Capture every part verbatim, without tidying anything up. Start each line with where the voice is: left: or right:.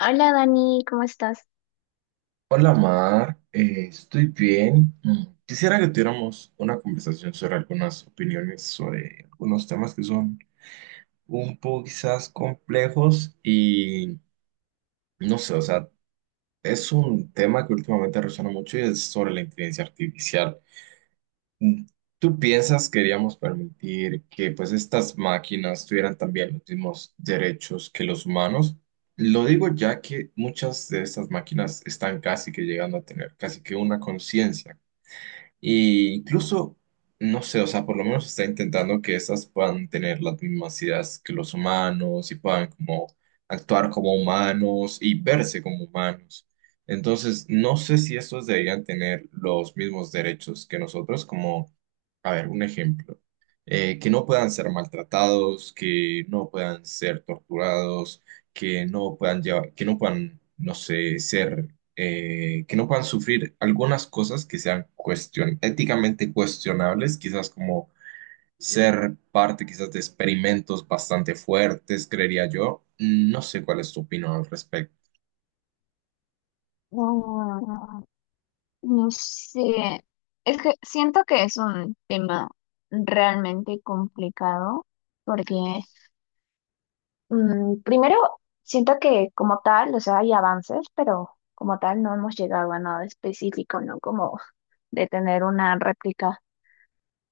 left: Hola Dani, ¿cómo estás?
right: Hola Mar. Eh, estoy bien. Mm, Quisiera que tuviéramos una conversación sobre algunas opiniones, sobre algunos temas que son un poco quizás complejos y no sé, o sea, es un tema que últimamente resuena mucho y es sobre la inteligencia artificial. Mm, ¿Tú piensas que queríamos permitir que pues estas máquinas tuvieran también los mismos derechos que los humanos? Lo digo ya que muchas de estas máquinas están casi que llegando a tener casi que una conciencia. Y incluso, no sé, o sea, por lo menos está intentando que estas puedan tener las mismas ideas que los humanos y puedan como actuar como humanos y verse como humanos. Entonces, no sé si estos deberían tener los mismos derechos que nosotros, como, a ver, un ejemplo, eh, que no puedan ser maltratados, que no puedan ser torturados, que no puedan llevar, que no puedan, no sé, ser, eh, que no puedan sufrir algunas cosas que sean cuestion éticamente cuestionables, quizás como ser parte quizás de experimentos bastante fuertes, creería yo. No sé cuál es tu opinión al respecto.
left: Mm, No sé, es que siento que es un tema realmente complicado porque mm, primero siento que como tal, o sea, hay avances, pero como tal no hemos llegado a nada específico, ¿no? Como de tener una réplica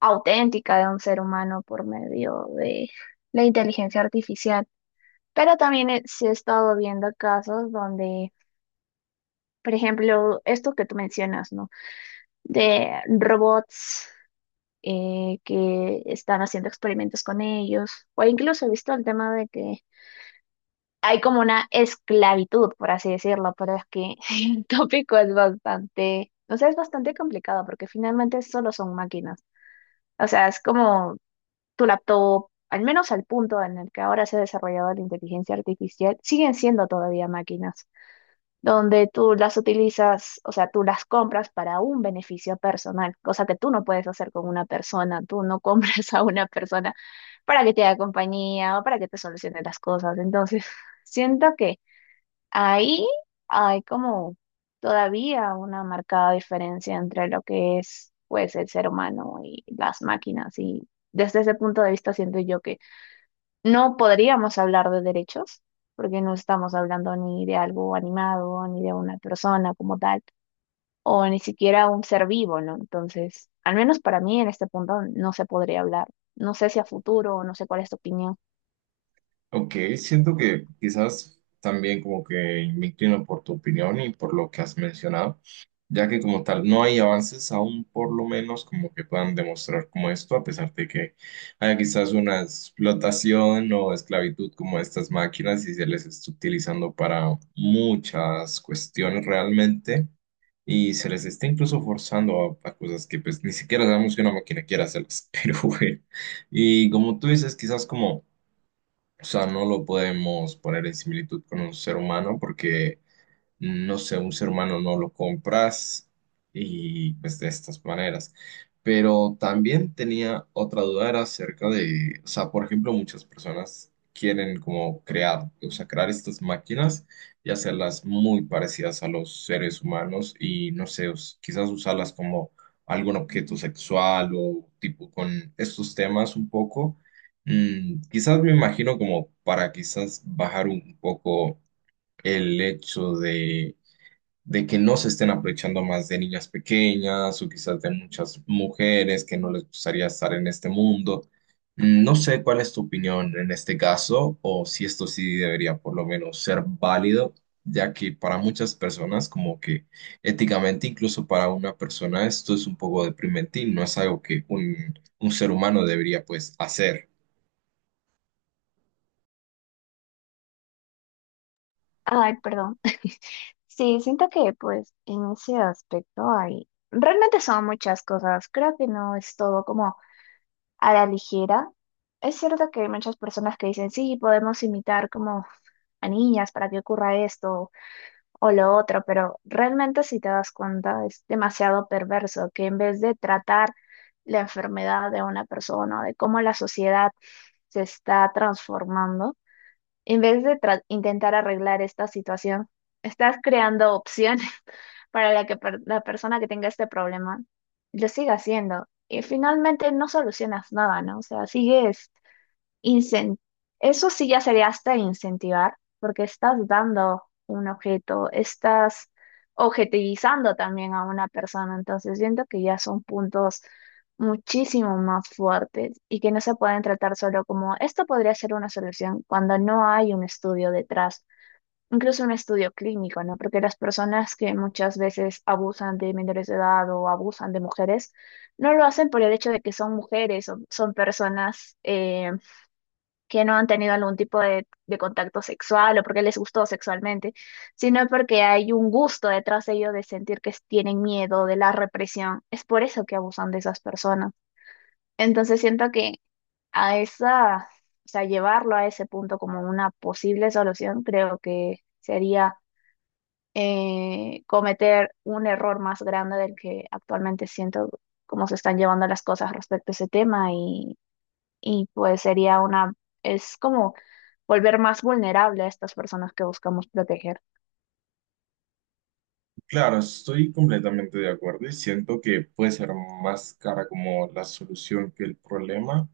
left: auténtica de un ser humano por medio de la inteligencia artificial. Pero también he- sí he estado viendo casos donde, por ejemplo, esto que tú mencionas, ¿no? De robots eh, que están haciendo experimentos con ellos, o incluso he visto el tema de que hay como una esclavitud, por así decirlo, pero es que el tópico es bastante, o sea, es bastante complicado porque finalmente solo son máquinas. O sea, es como tu laptop, al menos al punto en el que ahora se ha desarrollado la inteligencia artificial, siguen siendo todavía máquinas, donde tú las utilizas, o sea, tú las compras para un beneficio personal, cosa que tú no puedes hacer con una persona, tú no compras a una persona para que te haga compañía o para que te solucione las cosas. Entonces, siento que ahí hay como todavía una marcada diferencia entre lo que es, pues, el ser humano y las máquinas. Y desde ese punto de vista siento yo que no podríamos hablar de derechos, porque no estamos hablando ni de algo animado, ni de una persona como tal, o ni siquiera un ser vivo, ¿no? Entonces, al menos para mí en este punto no se podría hablar. No sé si a futuro, no sé cuál es tu opinión.
right: Ok, siento que quizás también como que me inclino por tu opinión y por lo que has mencionado, ya que como tal no hay avances aún por lo menos como que puedan demostrar como esto, a pesar de que haya quizás una explotación o esclavitud como estas máquinas y se les está utilizando para muchas cuestiones realmente y se les está incluso forzando a, a cosas que pues ni siquiera sabemos que una máquina quiera hacerlas, pero bueno, y como tú dices, quizás como... O sea, no lo podemos poner en similitud con un ser humano porque no sé, un ser humano no lo compras y pues de estas maneras. Pero también tenía otra duda, era acerca de, o sea, por ejemplo, muchas personas quieren como crear, o sea, crear estas máquinas y hacerlas muy parecidas a los seres humanos y no sé, us- quizás usarlas como algún objeto sexual o tipo con estos temas un poco. Mm, quizás me imagino como para quizás bajar un poco el hecho de que no se estén aprovechando más de niñas pequeñas o quizás de muchas mujeres que no les gustaría estar en este mundo. Mm, No sé cuál es tu opinión en este caso o si esto sí debería por lo menos ser válido, ya que para muchas personas como que éticamente, incluso para una persona, esto es un poco deprimente y no es algo que un, un ser humano debería pues hacer.
left: Ay, perdón. Sí, siento que pues en ese aspecto hay, realmente son muchas cosas, creo que no es todo como a la ligera. Es cierto que hay muchas personas que dicen, sí, podemos imitar como a niñas para que ocurra esto, o lo otro, pero realmente si te das cuenta es demasiado perverso que en vez de tratar la enfermedad de una persona, de cómo la sociedad se está transformando, en vez de tra- intentar arreglar esta situación, estás creando opciones para la que per- la persona que tenga este problema lo siga haciendo. Y finalmente no solucionas nada, ¿no? O sea, sigues incen- eso sí ya sería hasta incentivar, porque estás dando un objeto, estás objetivizando también a una persona, entonces siento que ya son puntos muchísimo más fuertes y que no se pueden tratar solo como esto podría ser una solución cuando no hay un estudio detrás, incluso un estudio clínico, ¿no? Porque las personas que muchas veces abusan de menores de edad o abusan de mujeres, no lo hacen por el hecho de que son mujeres o son personas, eh, que no han tenido algún tipo de, de contacto sexual o porque les gustó sexualmente, sino porque hay un gusto detrás de ello de sentir que tienen miedo de la represión. Es por eso que abusan de esas personas. Entonces siento que a esa, o sea, llevarlo a ese punto como una posible solución, creo que sería, eh, cometer un error más grande del que actualmente siento cómo se están llevando las cosas respecto a ese tema, y pues sería una, es como volver más vulnerable a estas personas que buscamos proteger.
right: Claro, estoy completamente de acuerdo y siento que puede ser más cara como la solución que el problema.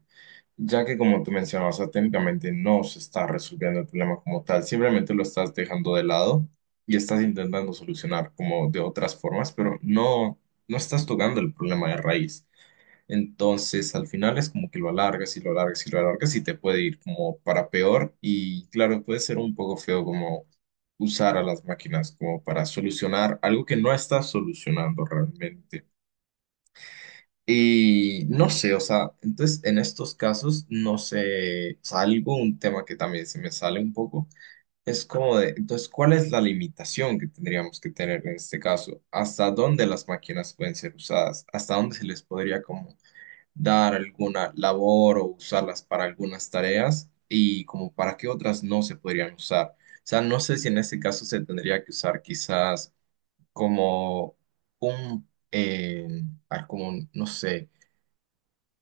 right: Ya que como tú mencionabas, o sea, técnicamente no se está resolviendo el problema como tal, simplemente lo estás dejando de lado y estás intentando solucionar como de otras formas, pero no, no estás tocando el problema de raíz. Entonces, al final es como que lo alargas y lo alargas y lo alargas y te puede ir como para peor y claro, puede ser un poco feo como usar a las máquinas como para solucionar algo que no estás solucionando realmente. Y no sé, o sea, entonces en estos casos, no sé, salgo, un tema que también se me sale un poco, es como de, entonces, ¿cuál es la limitación que tendríamos que tener en este caso? ¿Hasta dónde las máquinas pueden ser usadas? ¿Hasta dónde se les podría como dar alguna labor o usarlas para algunas tareas? ¿Y como para qué otras no se podrían usar? O sea, no sé si en este caso se tendría que usar quizás como un, eh, ah, como, un- no sé,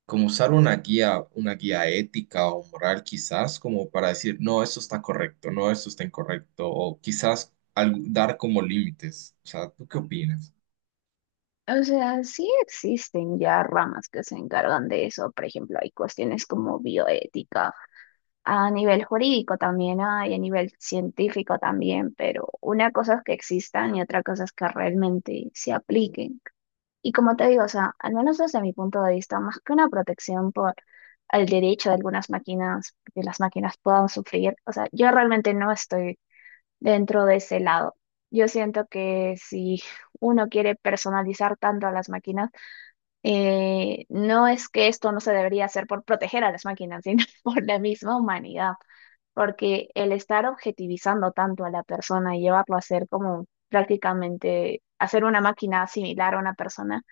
right: como usar una guía, una guía ética o moral quizás, como para decir, no, esto está correcto, no, esto está incorrecto, o quizás algo- dar como límites. O sea, ¿tú qué opinas?
left: O sea, sí existen ya ramas que se encargan de eso, por ejemplo, hay cuestiones como bioética, a nivel jurídico también hay, a nivel científico también, pero una cosa es que existan y otra cosa es que realmente se apliquen. Y como te digo, o sea, al menos desde mi punto de vista, más que una protección por el derecho de algunas máquinas, que las máquinas puedan sufrir, o sea, yo realmente no estoy dentro de ese lado. Yo siento que si uno quiere personalizar tanto a las máquinas, eh, no es que esto no se debería hacer por proteger a las máquinas, sino por la misma humanidad, porque el estar objetivizando tanto a la persona y llevarlo a ser como prácticamente hacer una máquina similar a una persona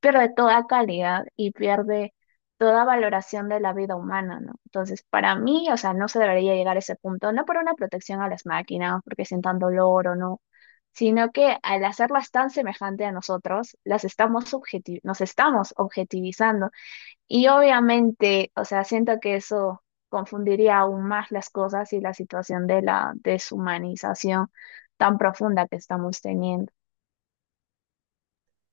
left: pierde toda calidad y pierde toda valoración de la vida humana, ¿no? Entonces, para mí, o sea, no se debería llegar a ese punto, no por una protección a las máquinas, porque sientan dolor o no, sino que al hacerlas tan semejante a nosotros, las estamos subjeti- nos estamos objetivizando. Y obviamente, o sea, siento que eso confundiría aún más las cosas y la situación de la deshumanización tan profunda que estamos teniendo.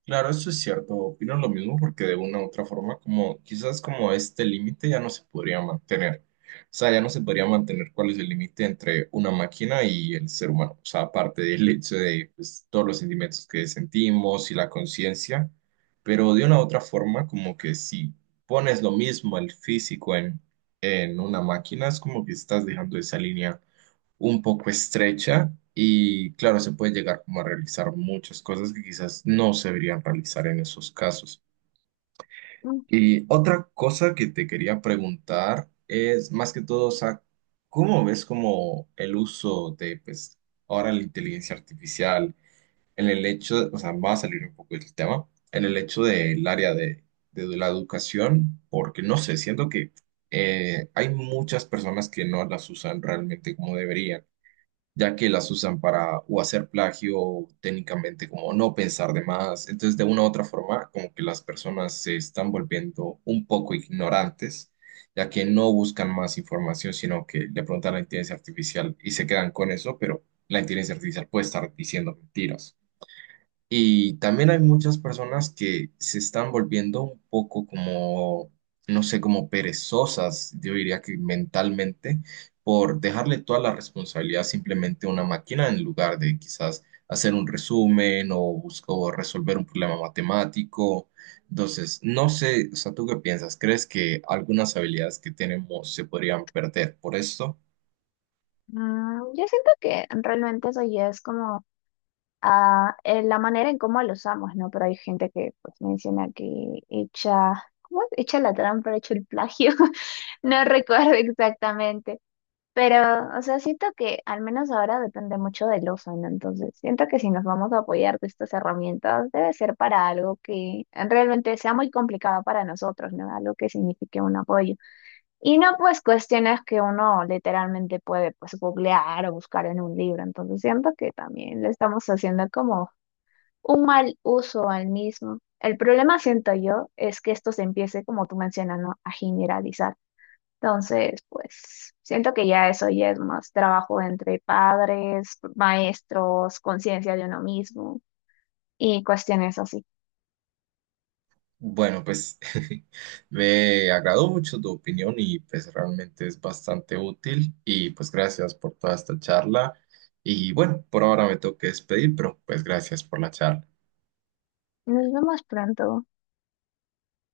right: Claro, eso es cierto, opino lo mismo porque de una u otra forma, como quizás como este límite ya no se podría mantener. O sea, ya no se podría mantener cuál es el límite entre una máquina y el ser humano. O sea, aparte del hecho de pues, todos los sentimientos que sentimos y la conciencia, pero de una u otra forma, como que si pones lo mismo el físico en, en una máquina, es como que estás dejando esa línea un poco estrecha y claro, se puede llegar como a realizar muchas cosas que quizás no se deberían realizar en esos casos. Y otra cosa que te quería preguntar es más que todo, o sea, ¿cómo ves como el uso de pues ahora la inteligencia artificial en el hecho, o sea, va a salir un poco del tema, en el hecho del área de, de la educación, porque no sé, siento que eh, hay muchas personas que no las usan realmente como deberían ya que las usan para o hacer plagio o técnicamente como no pensar de más. Entonces, de una u otra forma, como que las personas se están volviendo un poco ignorantes, ya que no buscan más información, sino que le preguntan a la inteligencia artificial y se quedan con eso, pero la inteligencia artificial puede estar diciendo mentiras. Y también hay muchas personas que se están volviendo un poco como, no sé, como perezosas, yo diría que mentalmente, por dejarle toda la responsabilidad simplemente a una máquina en lugar de quizás hacer un resumen o buscar resolver un problema matemático. Entonces, no sé, o sea, ¿tú qué piensas? ¿Crees que algunas habilidades que tenemos se podrían perder por esto?
left: Mm, yo siento que realmente eso ya es como ah, eh, la manera en cómo lo usamos, ¿no? Pero hay gente que pues menciona que echa, ¿cómo es? Echa la trampa, echa el plagio. No recuerdo exactamente. Pero, o sea, siento que al menos ahora depende mucho del uso, ¿no? Entonces, siento que si nos vamos a apoyar de estas herramientas, debe ser para algo que realmente sea muy complicado para nosotros, ¿no? Algo que signifique un apoyo. Y no, pues cuestiones que uno literalmente puede pues googlear o buscar en un libro. Entonces siento que también le estamos haciendo como un mal uso al mismo. El problema, siento yo, es que esto se empiece, como tú mencionas, ¿no?, a generalizar. Entonces, pues siento que ya eso ya es más trabajo entre padres, maestros, conciencia de uno mismo y cuestiones así.
right: Bueno, pues me agradó mucho tu opinión y pues realmente es bastante útil y pues gracias por toda esta charla y bueno, por ahora me tengo que despedir, pero pues gracias por la charla.
left: Nos vemos pronto.